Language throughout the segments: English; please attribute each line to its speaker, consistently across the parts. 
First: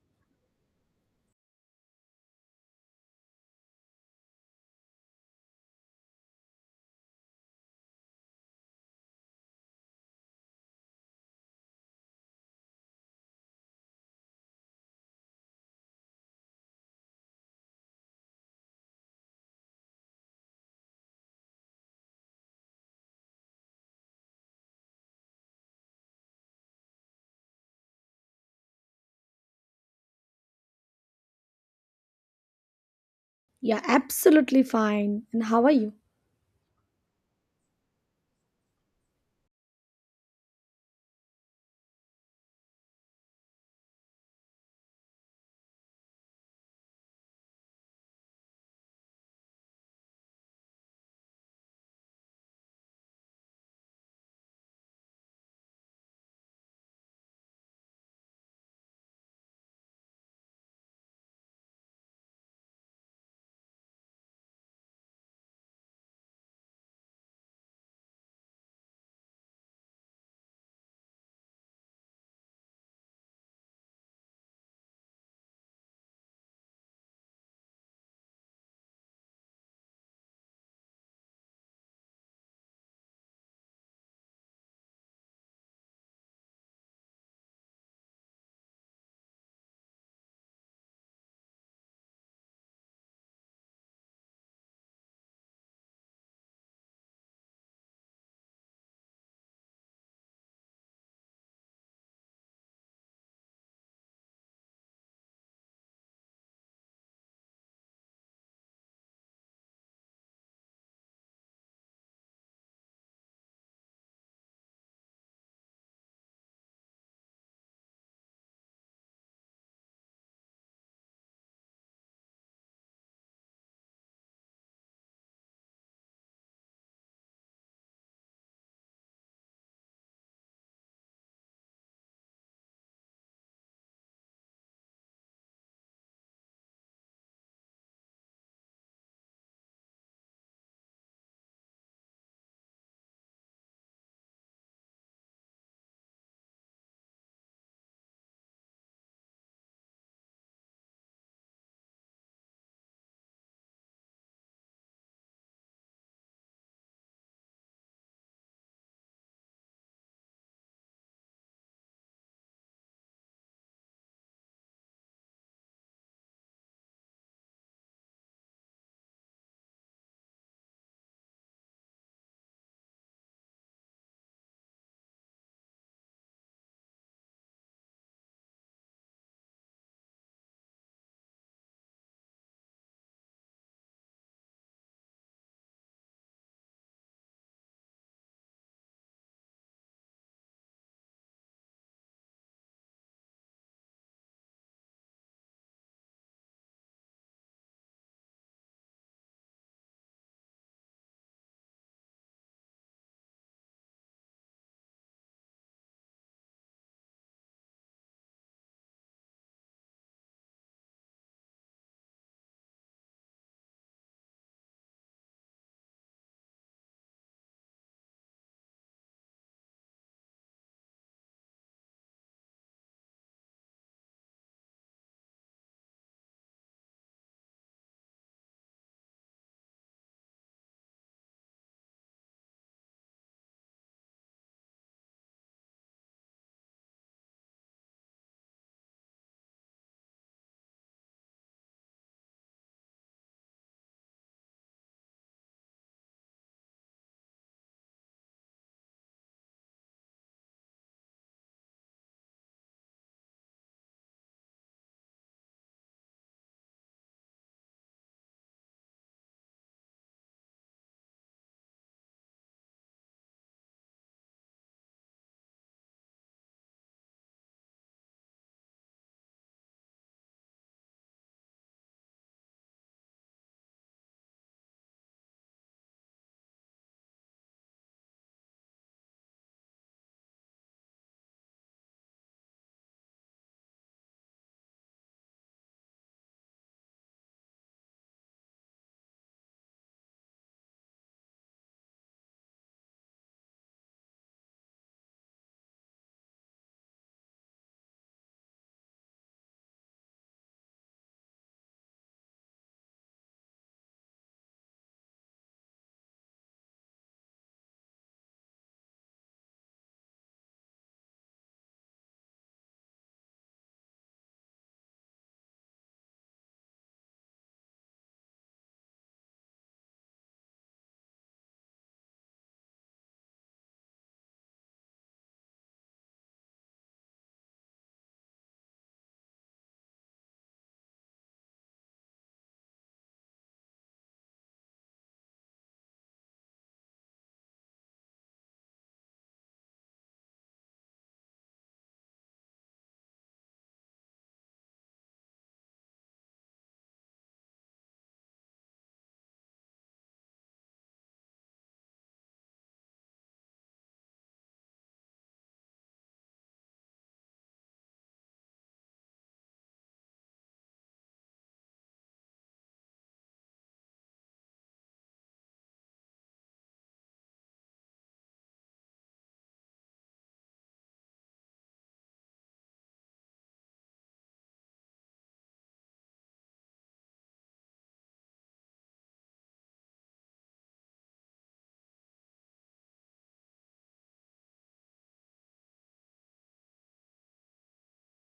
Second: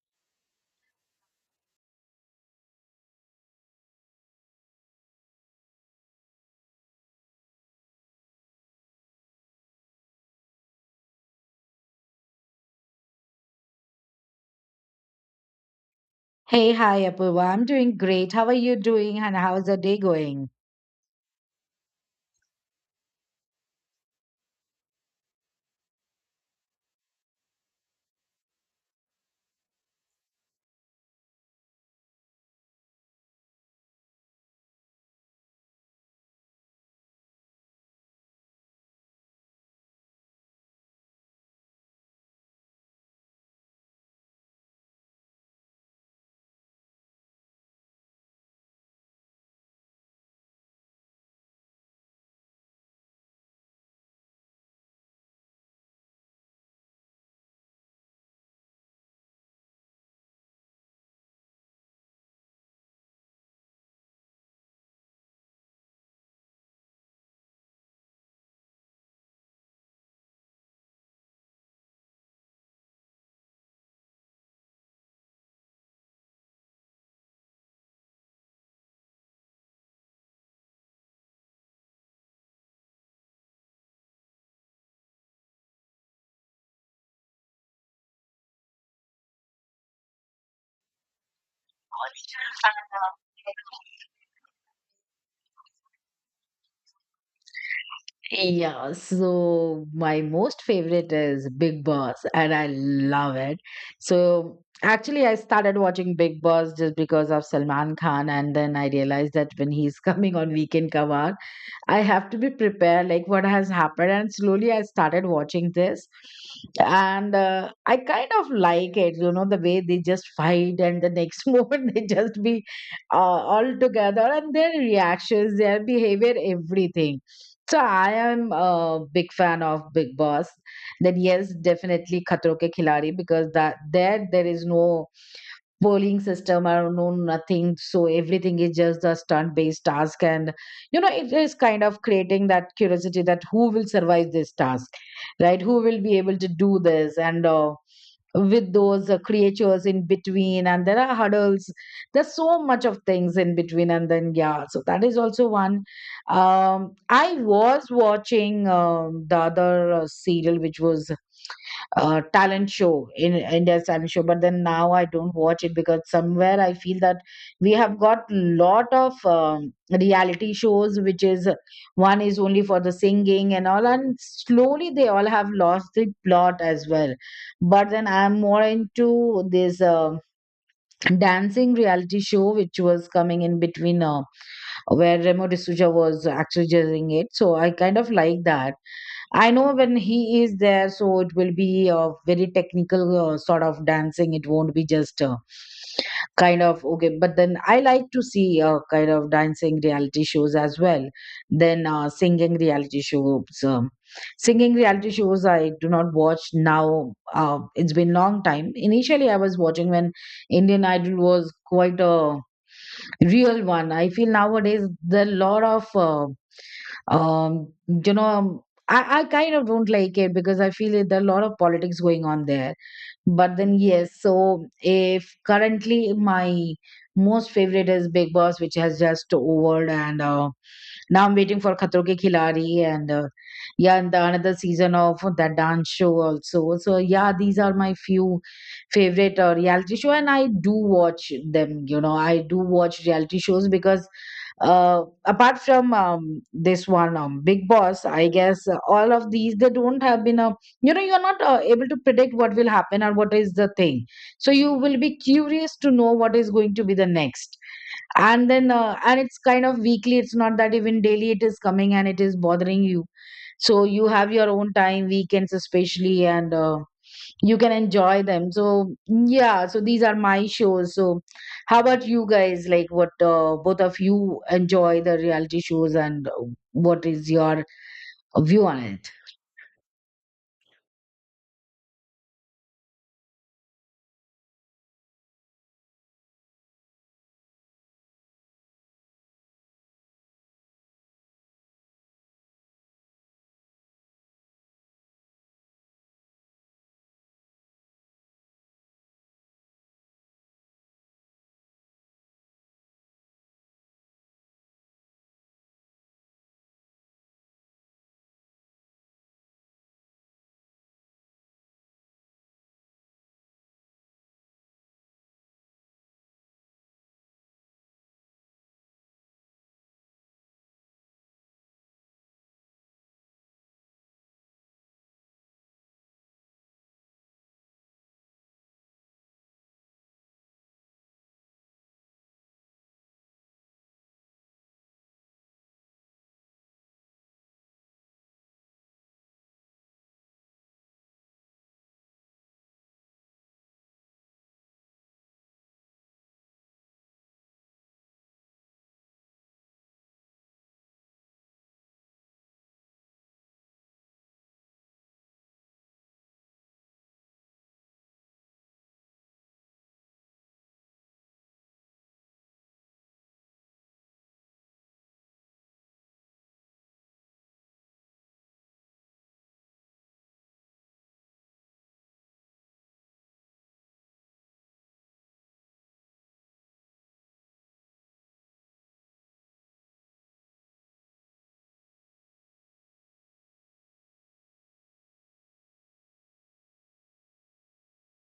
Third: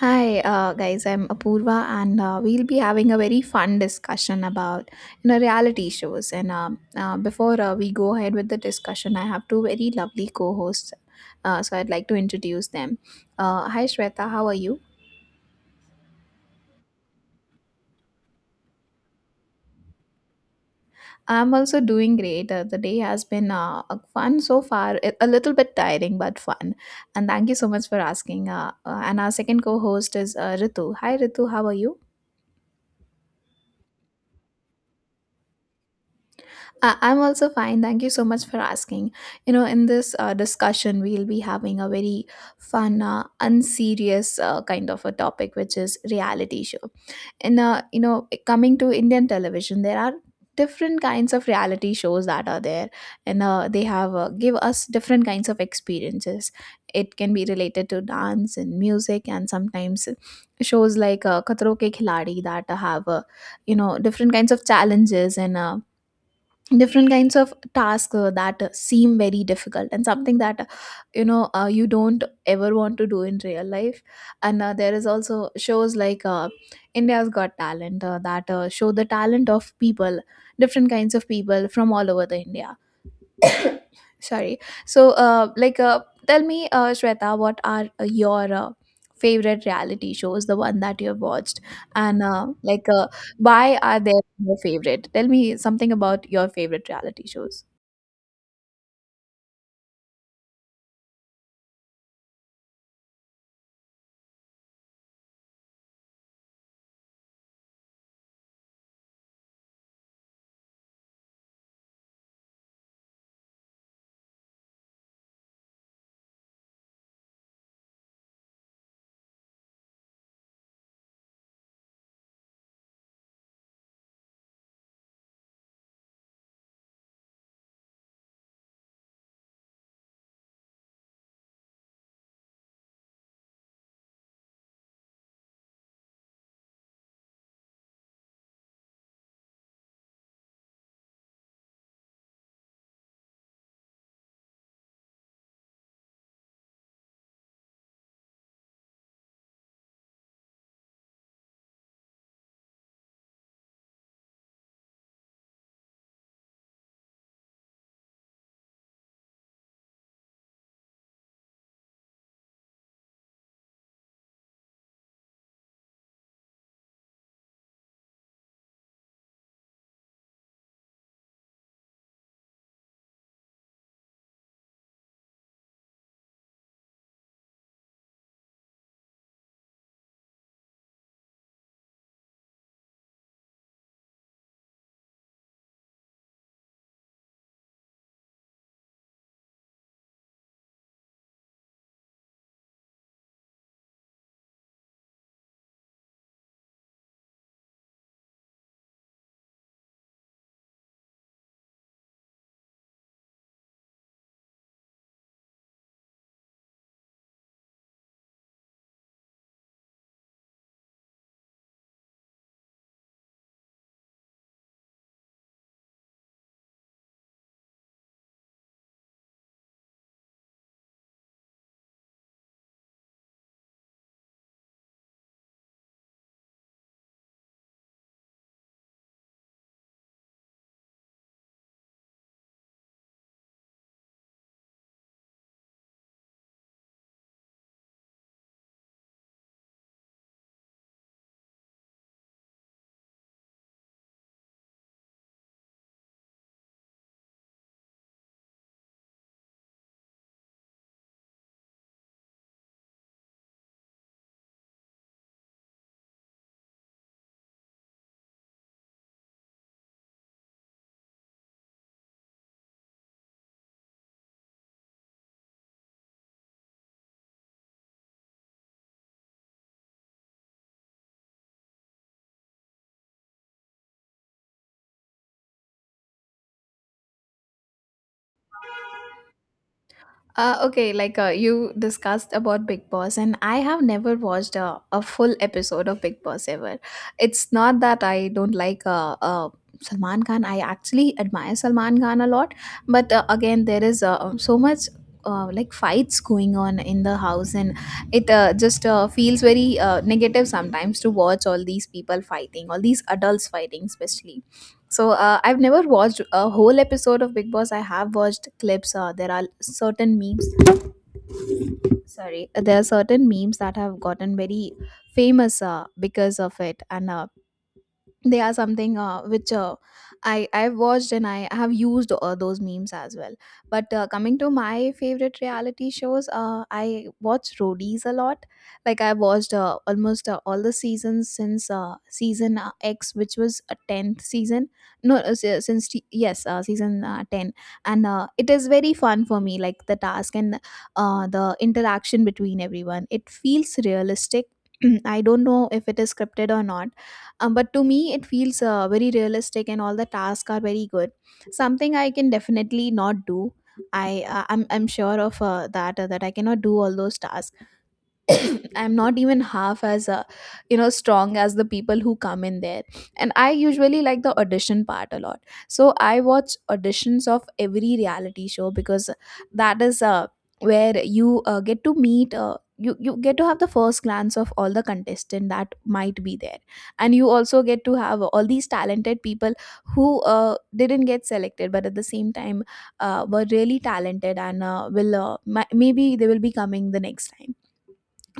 Speaker 1: Hi, guys. I'm Apurva, and we'll be having a very fun discussion about reality shows. And before we go ahead with the discussion, I have two very lovely co-hosts, so I'd like to introduce them. Hi, Shweta. How are you?
Speaker 2: Hey, hi, Apurva. I'm doing great. How are you doing, and how's the day going?
Speaker 1: I'm also doing great. The day has been fun so far. A little bit tiring, but fun. And thank you so much for asking. And our second co-host is Ritu. Hi, Ritu. How are you?
Speaker 3: Yeah, absolutely fine. And how are you?
Speaker 1: I'm also fine. Thank you so much for asking. You know, in this discussion, we'll be having a very fun, unserious kind of a topic, which is reality show. And you know, coming to Indian television, there are different kinds of reality shows that are there, and they have give us different kinds of experiences. It can be related to dance and music, and sometimes shows like Khatro Ke Khiladi that have different kinds of challenges and. Different kinds of tasks that seem very difficult and something that you don't ever want to do in real life, and there is also shows like India's Got Talent that show the talent of people, different kinds of people from all over the India. Sorry. So tell me, Shweta, what are your favorite reality shows, the one that you have watched, and why are they your favorite? Tell me something about your favorite reality shows.
Speaker 2: Yeah, so my most favorite is Big Boss, and I love it. So actually, I started watching Big Boss just because of Salman Khan, and then I realized that when he's coming on Weekend Kavar, I have to be prepared, like what has happened. And slowly, I started watching this, and I kind of like it, you know, the way they just fight, and the next moment they just be all together, and their reactions, their behavior, everything. So I am a big fan of Big Boss. Then yes, definitely Khatro Ke Khiladi because that there is no polling system or no nothing. So everything is just a stunt based task, and you know it is kind of creating that curiosity that who will survive this task, right? Who will be able to do this and. With those creatures in between, and there are hurdles, there's so much of things in between, and then yeah, so that is also one. I was watching the other serial which was talent show, in India's talent show, but then now I don't watch it because somewhere I feel that we have got lot of reality shows, which is one is only for the singing and all, and slowly they all have lost the plot as well. But then I'm more into this dancing reality show, which was coming in between, where Remo D'Souza was actually judging it, so I kind of like that. I know when he is there, so it will be a very technical sort of dancing. It won't be just kind of okay. But then I like to see kind of dancing reality shows as well. Then singing reality shows. Singing reality shows I do not watch now. It's been long time. Initially, I was watching when Indian Idol was quite a real one. I feel nowadays there are a lot of um you know um, I kind of don't like it because I feel it, there are a lot of politics going on there. But then, yes, so if currently my most favorite is Big Boss, which has just over, and now I'm waiting for Khatro Ke Khiladi and yeah, and the another season of that dance show also. So yeah, these are my few favorite reality show, and I do watch them. You know, I do watch reality shows because apart from this one, Big Boss, I guess all of these, they don't have been a, you know, you're not able to predict what will happen or what is the thing, so you will be curious to know what is going to be the next. And then and it's kind of weekly, it's not that even daily it is coming and it is bothering you, so you have your own time, weekends especially, and you can enjoy them. So yeah, so these are my shows. So how about you guys, like what both of you enjoy the reality shows and what is your view on it?
Speaker 1: Okay, like you discussed about Big Boss, and I have never watched a full episode of Big Boss ever. It's not that I don't like Salman Khan. I actually admire Salman Khan a lot, but again, there is so much. Like fights going on in the house, and it just feels very negative sometimes to watch all these people fighting, all these adults fighting especially. So I've never watched a whole episode of Big Boss. I have watched clips. There are certain memes. Sorry, there are certain memes that have gotten very famous because of it, and they are something which I've watched, and I have used those memes as well. But coming to my favorite reality shows, I watch Roadies a lot. Like I watched almost all the seasons since season X, which was a tenth season. No, yes, season ten, and it is very fun for me. Like the task and the interaction between everyone, it feels realistic. I don't know if it is scripted or not, but to me, it feels very realistic, and all the tasks are very good. Something I can definitely not do. I'm sure of that that I cannot do all those tasks. I'm not even half as strong as the people who come in there, and I usually like the audition part a lot. So I watch auditions of every reality show because that is where you get to meet you, you get to have the first glance of all the contestant that might be there, and you also get to have all these talented people who didn't get selected but at the same time were really talented, and maybe they will be coming the next time.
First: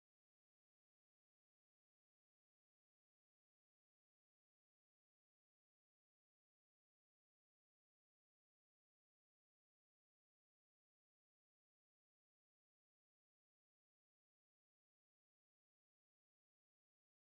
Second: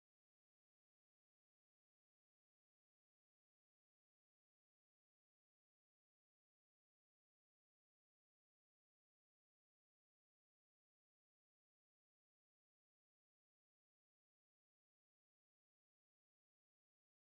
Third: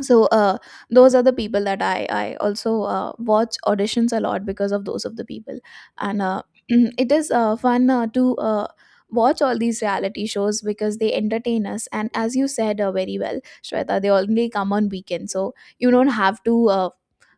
Speaker 1: So those are the people that I also watch auditions a lot because of those of the people. And it is fun to watch all these reality shows because they entertain us, and as you said very well, Shweta, they only come on weekends. So you don't have to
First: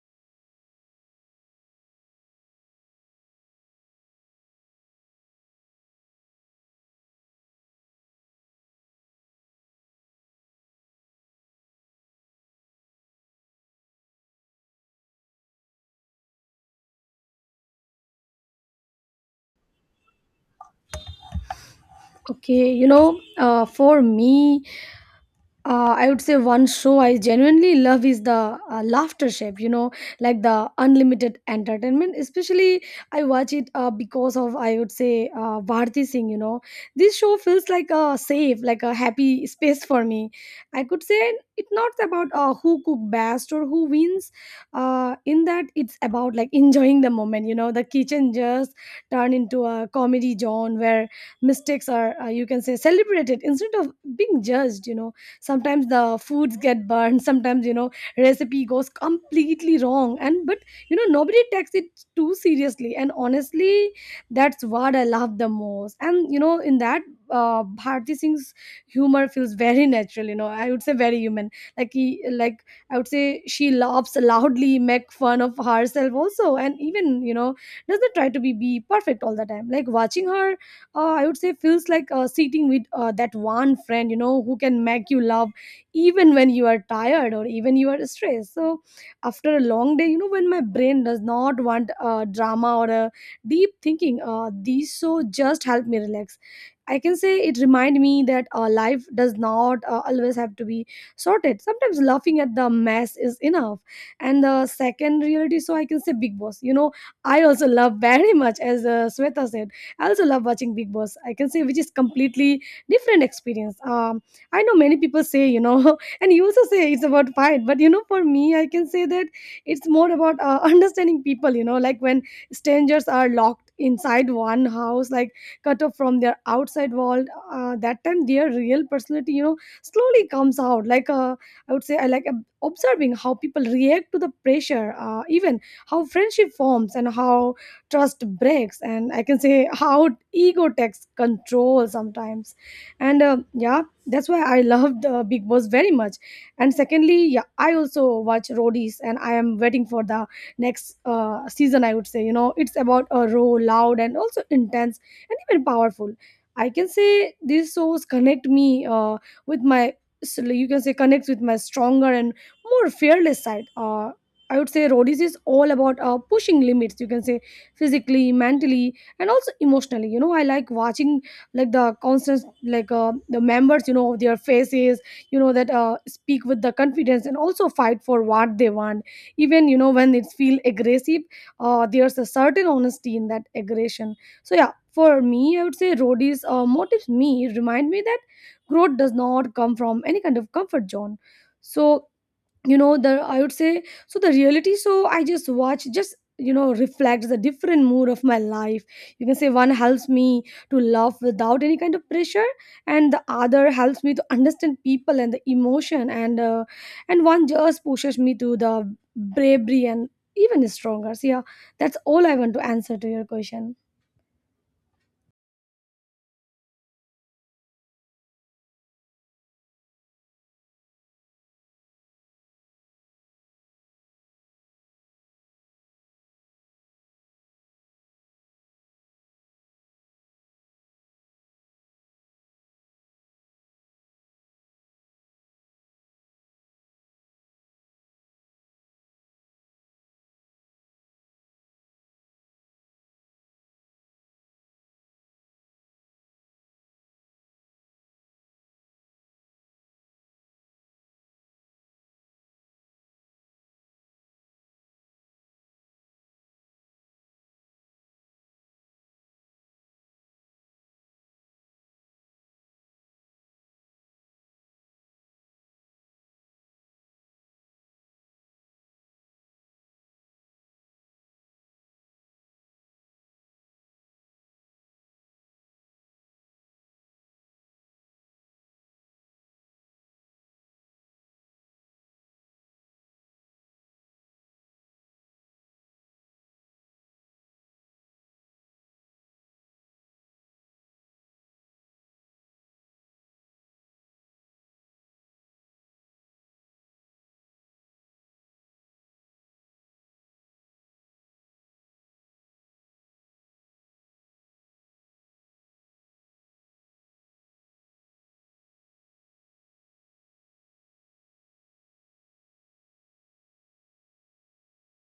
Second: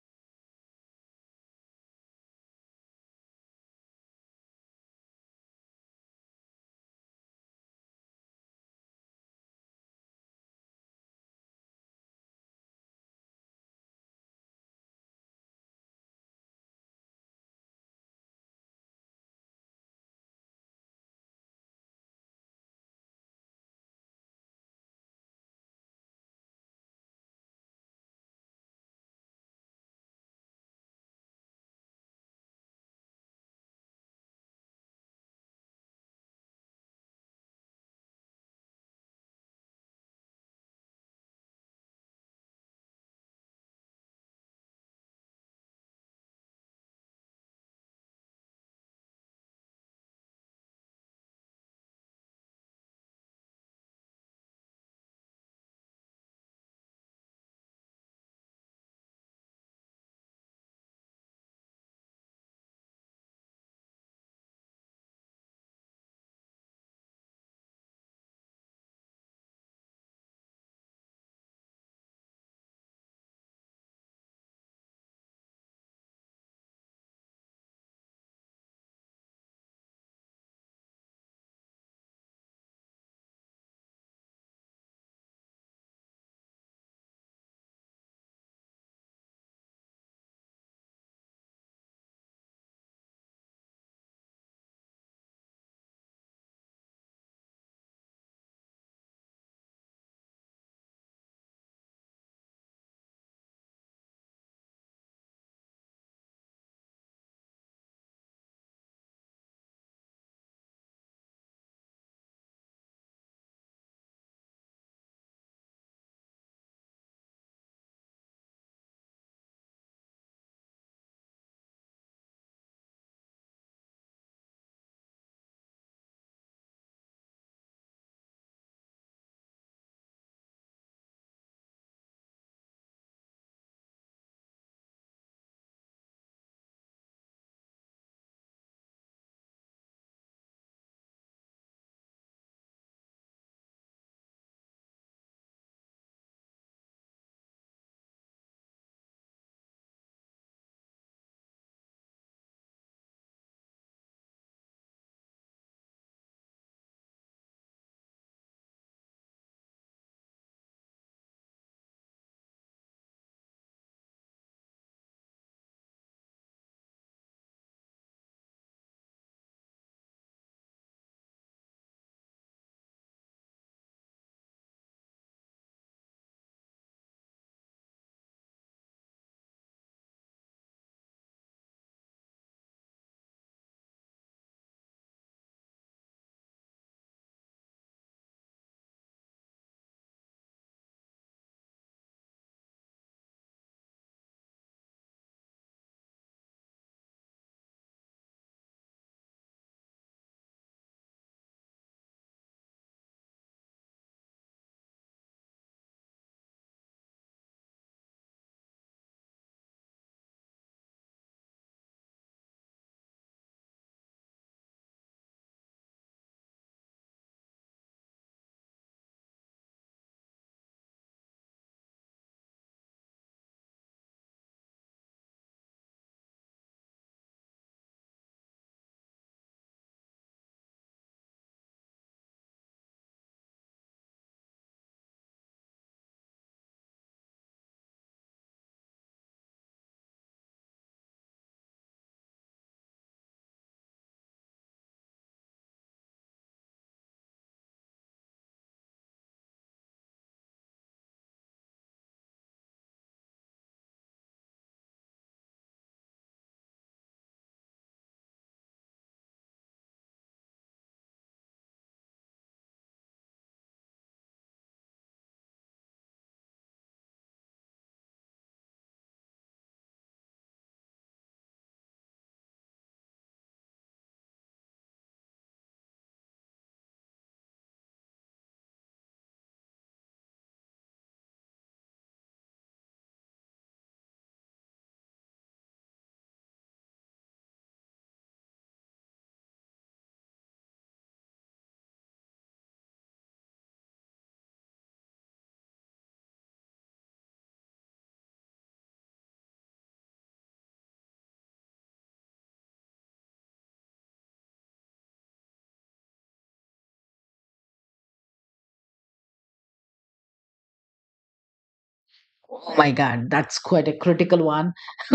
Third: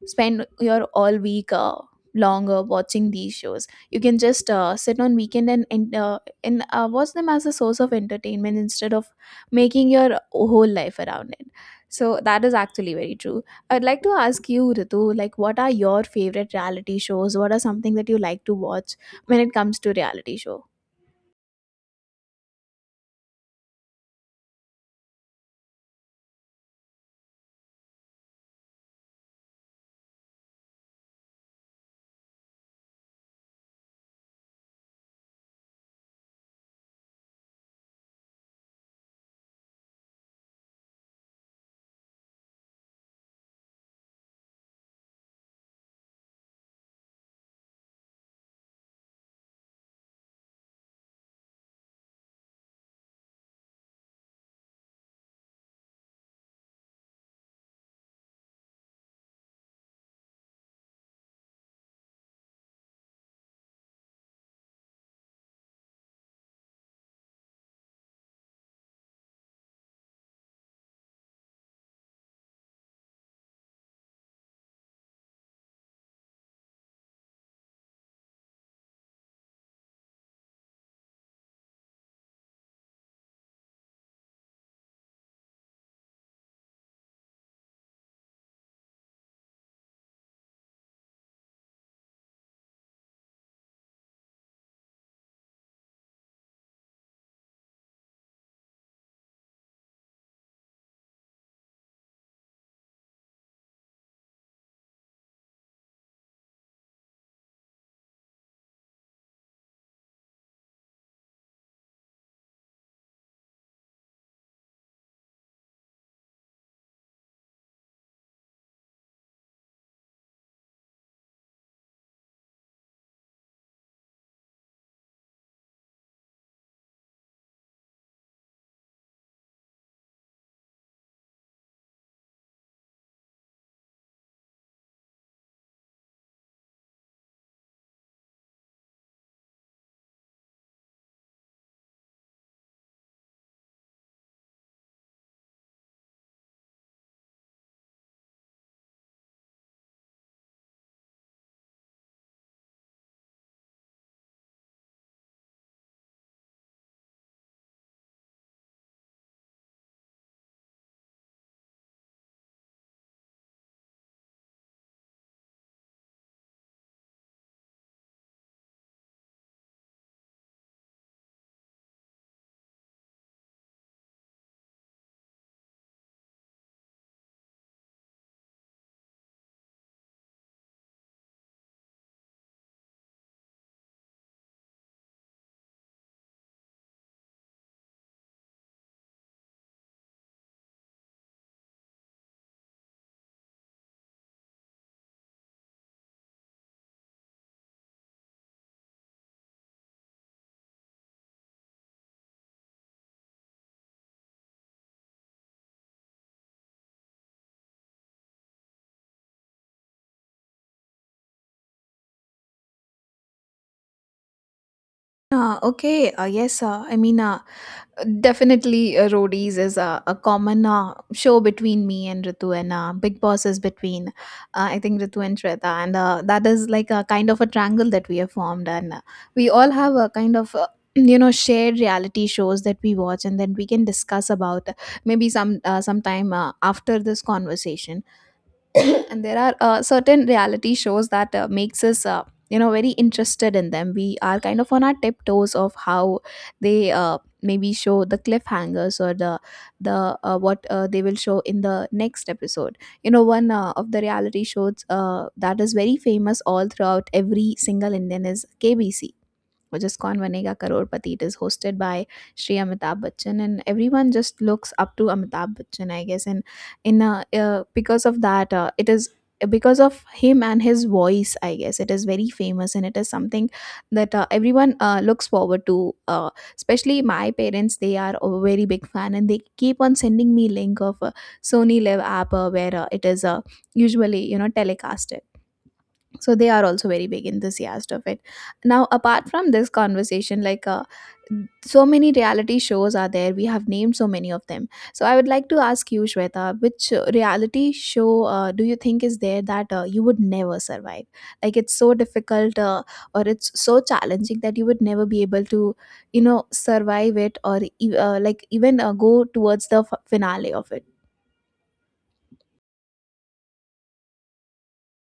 Speaker 1: spend your all week longer watching these shows. You can just sit on weekend and watch them as a source of entertainment instead of making your whole life around it. So that is actually very true. I'd like to ask you, Ritu, like what are your favorite reality shows? What are something that you like to watch when it comes to reality show?
Speaker 3: Okay, you know, for me, I would say one show I genuinely love is the Laughter Chef, you know, like the unlimited entertainment. Especially, I watch it because of, I would say, Bharti Singh, you know. This show feels like a safe, like a happy space for me. I could say it's not about who cook best or who wins. In that, it's about like enjoying the moment, you know. The kitchen just turn into a comedy zone where mistakes are, you can say, celebrated instead of being judged, you know, sometimes the foods get burned, sometimes you know recipe goes completely wrong and but you know nobody takes it too seriously, and honestly that's what I love the most. And you know, in that Bharti Singh's humor feels very natural, you know, I would say very human, like he, like I would say she laughs loudly, make fun of herself also, and even you know doesn't try to be perfect all the time. Like watching her, I would say feels like sitting with that one friend, you know, who can make you laugh even when you are tired or even you are stressed. So after a long day, you know, when my brain does not want drama or a deep thinking, these show just help me relax. I can say it remind me that life does not always have to be sorted. Sometimes laughing at the mess is enough. And the second reality, so I can say Big Boss. You know, I also love very much. As Sweta said, I also love watching Big Boss. I can say which is completely different experience. I know many people say, you know, and you also say it's about fight, but you know, for me, I can say that it's more about understanding people. You know, like when strangers are locked inside one house, like cut off from their outside world. That time, their real personality, you know, slowly comes out. I would say, I like observing how people react to the pressure, even how friendship forms, and how trust breaks, and I can say how ego takes control sometimes. And yeah, that's why I loved Big Boss very much. And secondly, yeah, I also watch Roadies, and I am waiting for the next season. I would say, you know, it's about a raw, loud, and also intense and even powerful. I can say these shows connect me, uh, with my so you can say connects with my stronger and more fearless side. I would say Roadies is all about pushing limits, you can say physically, mentally, and also emotionally. You know, I like watching like the constant, like the members, you know, their faces, you know, that speak with the confidence and also fight for what they want, even you know when it feel aggressive. There's a certain honesty in that aggression. So yeah, for me I would say Roadies motives me, remind me that growth does not come from any kind of comfort zone. So you know, the I would say so the reality so I just watch, just you know, reflects the different mood of my life. You can say one helps me to love without any kind of pressure, and the other helps me to understand people and the emotion, and one just pushes me to the bravery and even stronger. So yeah, that's all I want to answer to your question.
Speaker 1: Okay, yes, I mean, definitely Roadies is a common show between me and Ritu, and Big Boss is between, I think, Ritu and Shweta. And that is like a kind of a triangle that we have formed. And we all have a kind of, you know, shared reality shows that we watch, and then we can discuss about maybe some sometime after this conversation. And there are certain reality shows that makes us you know very interested in them. We are kind of on our tiptoes of how they maybe show the cliffhangers or the what they will show in the next episode. You know, one of the reality shows that is very famous all throughout every single Indian is KBC, which is Kaun Banega Crorepati. It is hosted by Shri Amitabh Bachchan, and everyone just looks up to Amitabh Bachchan, I guess. And in because of that, it is because of him and his voice, I guess, it is very famous, and it is something that everyone looks forward to. Especially my parents, they are a very big fan, and they keep on sending me link of Sony Live app where it is usually you know telecasted. So they are also very big enthusiast of it. Now, apart from this conversation, like so many reality shows are there, we have named so many of them. So I would like to ask you, Shweta, which reality show do you think is there that you would never survive? Like, it's so difficult, or it's so challenging that you would never be able to you know survive it or like even go towards the finale of it?
Speaker 2: Oh my God, that's quite a critical one.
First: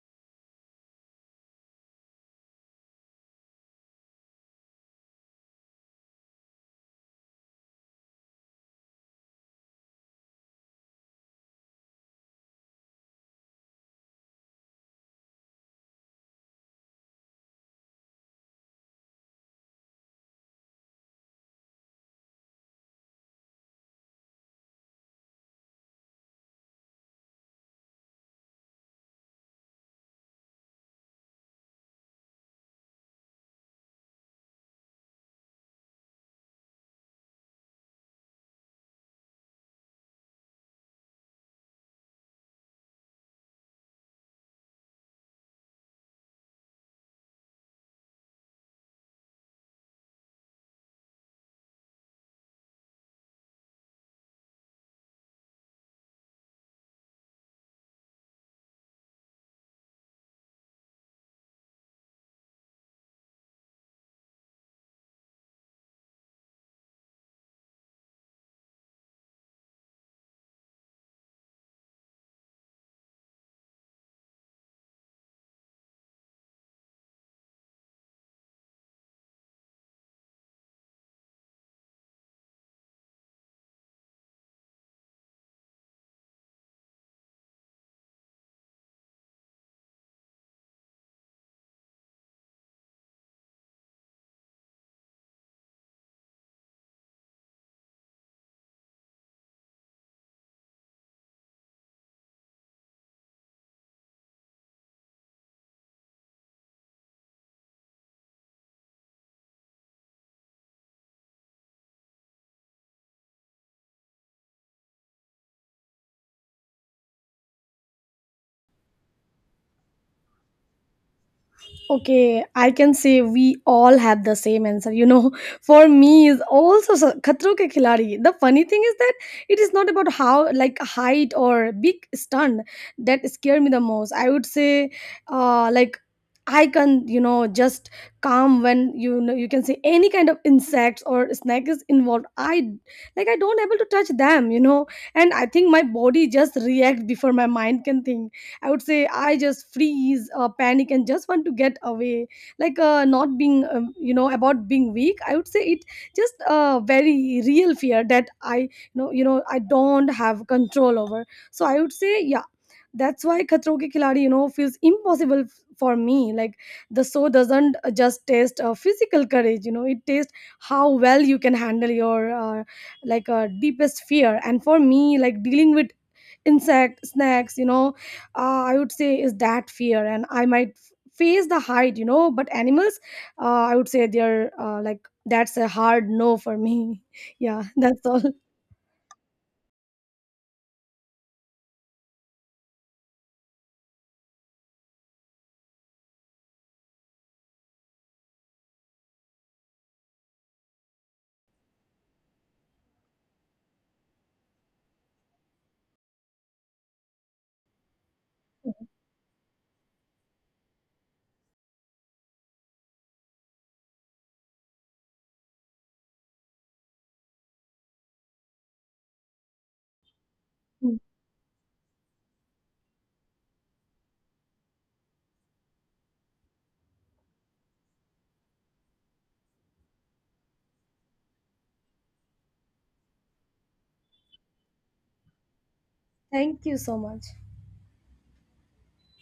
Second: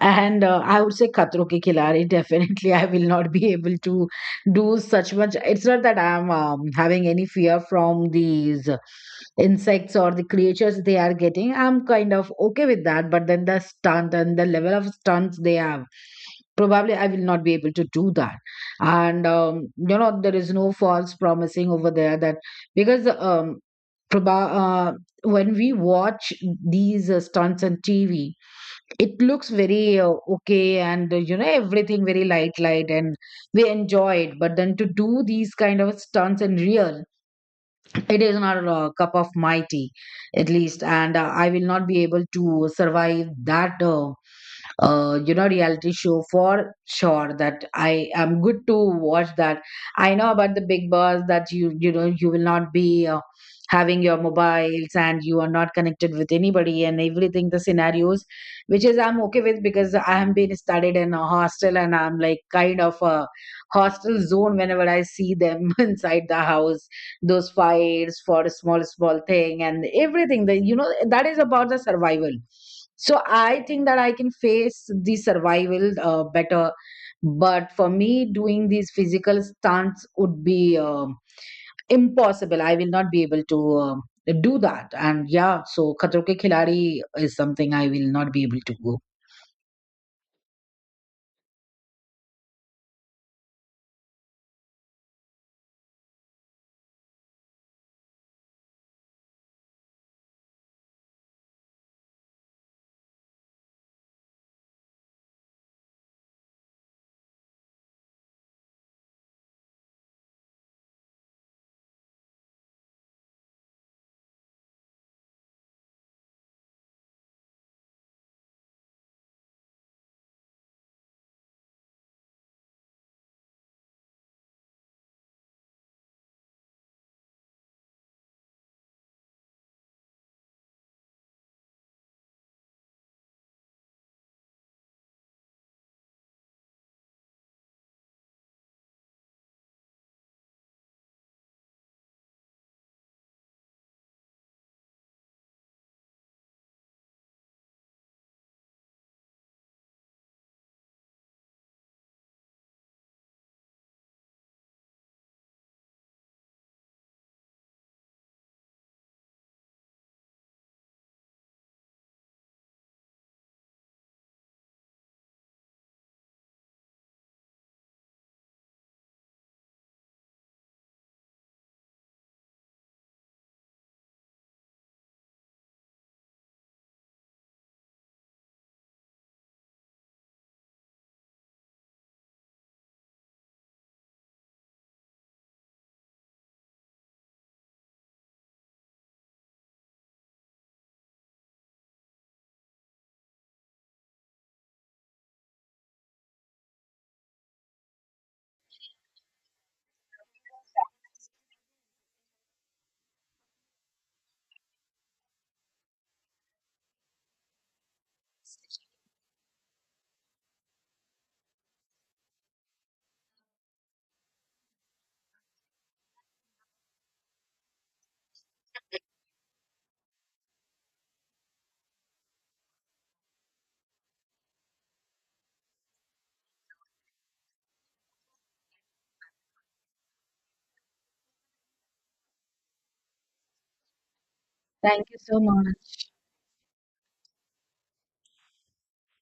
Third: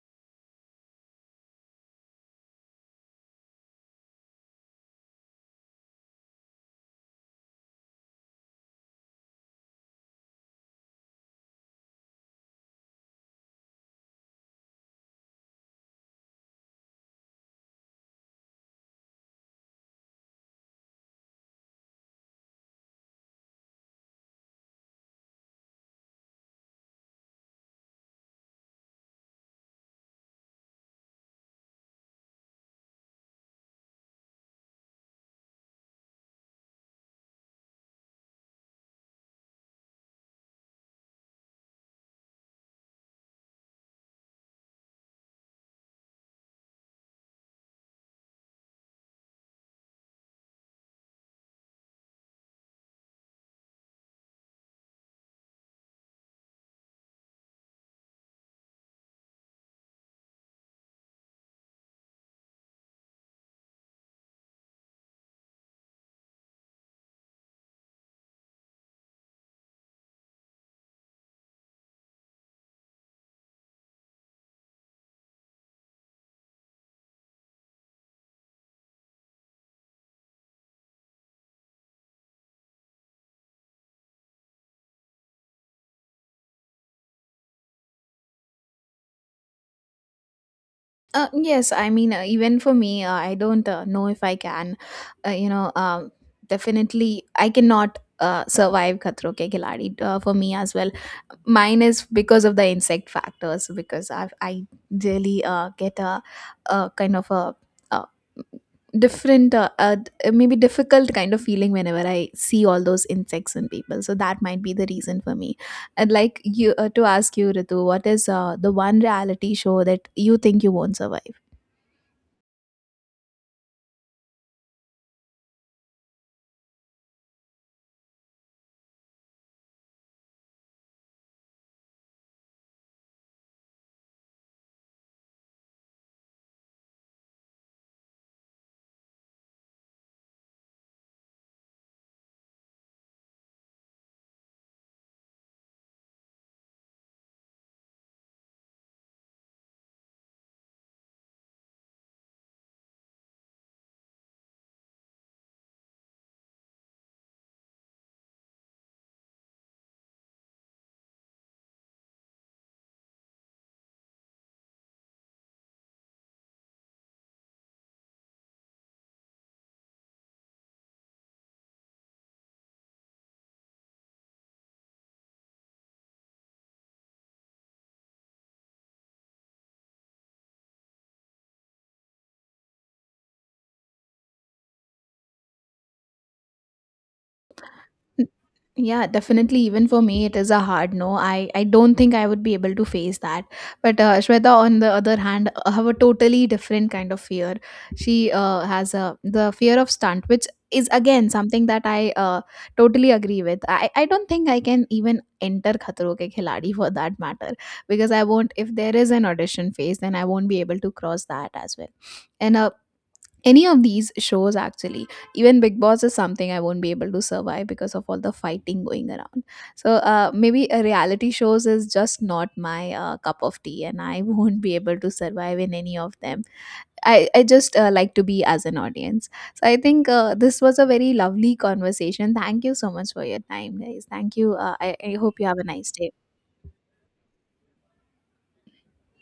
Speaker 2: And I would say Khatro Ke Khiladi. Definitely, I will not be able to do such much. It's not that I'm having any fear from these insects or the creatures they are getting. I'm kind of okay with that. But then the stunt and the level of stunts they have, probably I will not be able to do that. And you know, there is no false promising over there that because proba- uh, when we watch these stunts on TV, it looks very okay, and you know, everything very light, light, and we enjoy it. But then to do these kind of stunts in real, it is not a cup of my tea, at least, and I will not be able to survive that. You know, reality show for sure that I am good to watch that. I know about the Big Boss that you know, you will not be having your mobiles and you are not connected with anybody and everything, the scenarios which is I'm okay with, because I have been studied in a hostel and I'm like kind of a hostel zone. Whenever I see them inside the house, those fights for a small thing and everything, that you know, that is about the survival. So I think that I can face the survival better, but for me doing these physical stunts would be impossible. I will not be able to do that. And yeah, so Khatro Ke Khiladi is something I will not be able to go.
Speaker 1: Yes, I mean, even for me, I don't know if I can, uh, you know, um, definitely I cannot survive Khatro Ke Khiladi for me as well. Mine is because of the insect factors, because I really get a kind of a different, maybe difficult kind of feeling whenever I see all those insects in people. So that might be the reason for me. I'd like you to ask you, Ritu, what is the one reality show that you think you won't survive?
Speaker 3: Okay, I can say we all have the same answer. You know, for me is also Khatro Ke Khiladi. The funny thing is that it is not about how like height or big stunt that scare me the most. I would say, like I can you know just calm when you know you can say any kind of insects or snake is involved. I like I don't able to touch them. You know, and I think my body just react before my mind can think. I would say I just freeze, panic, and just want to get away. Like not being, you know, about being weak. I would say it just a very real fear that I, I don't have control over. So I would say, yeah, that's why Khatro Ke Khiladi, you know, feels impossible for me. Like the show doesn't just taste physical courage, you know, it tastes how well you can handle your deepest fear. And for me, like dealing with insect snacks, you know, I would say is that fear, and I might face the height, you know, but animals, I would say they're like that's a hard no for me. Yeah, that's all.
Speaker 1: Yeah, definitely. Even for me, it is a hard no. I don't think I would be able to face that. But Shweta, on the other hand, have a totally different kind of fear. She has a the fear of stunt, which is again something that I totally agree with. I don't think I can even enter Khatro Ke Khiladi for that matter because I won't. If there is an audition phase, then I won't be able to cross that as well. And any of these shows actually, even Big Boss is something I won't be able to survive because of all the fighting going around. So maybe a
Speaker 3: Mm.
Speaker 1: reality shows is just not my cup of tea, and I won't be able to survive in any of them. I just like to be as an audience. So I think this was a very lovely conversation. Thank you so much for your time, guys. Thank you.
Speaker 2: Thank
Speaker 1: I
Speaker 2: you
Speaker 1: hope
Speaker 2: so
Speaker 1: you have a nice
Speaker 2: much.
Speaker 1: day.
Speaker 3: Thank you so much.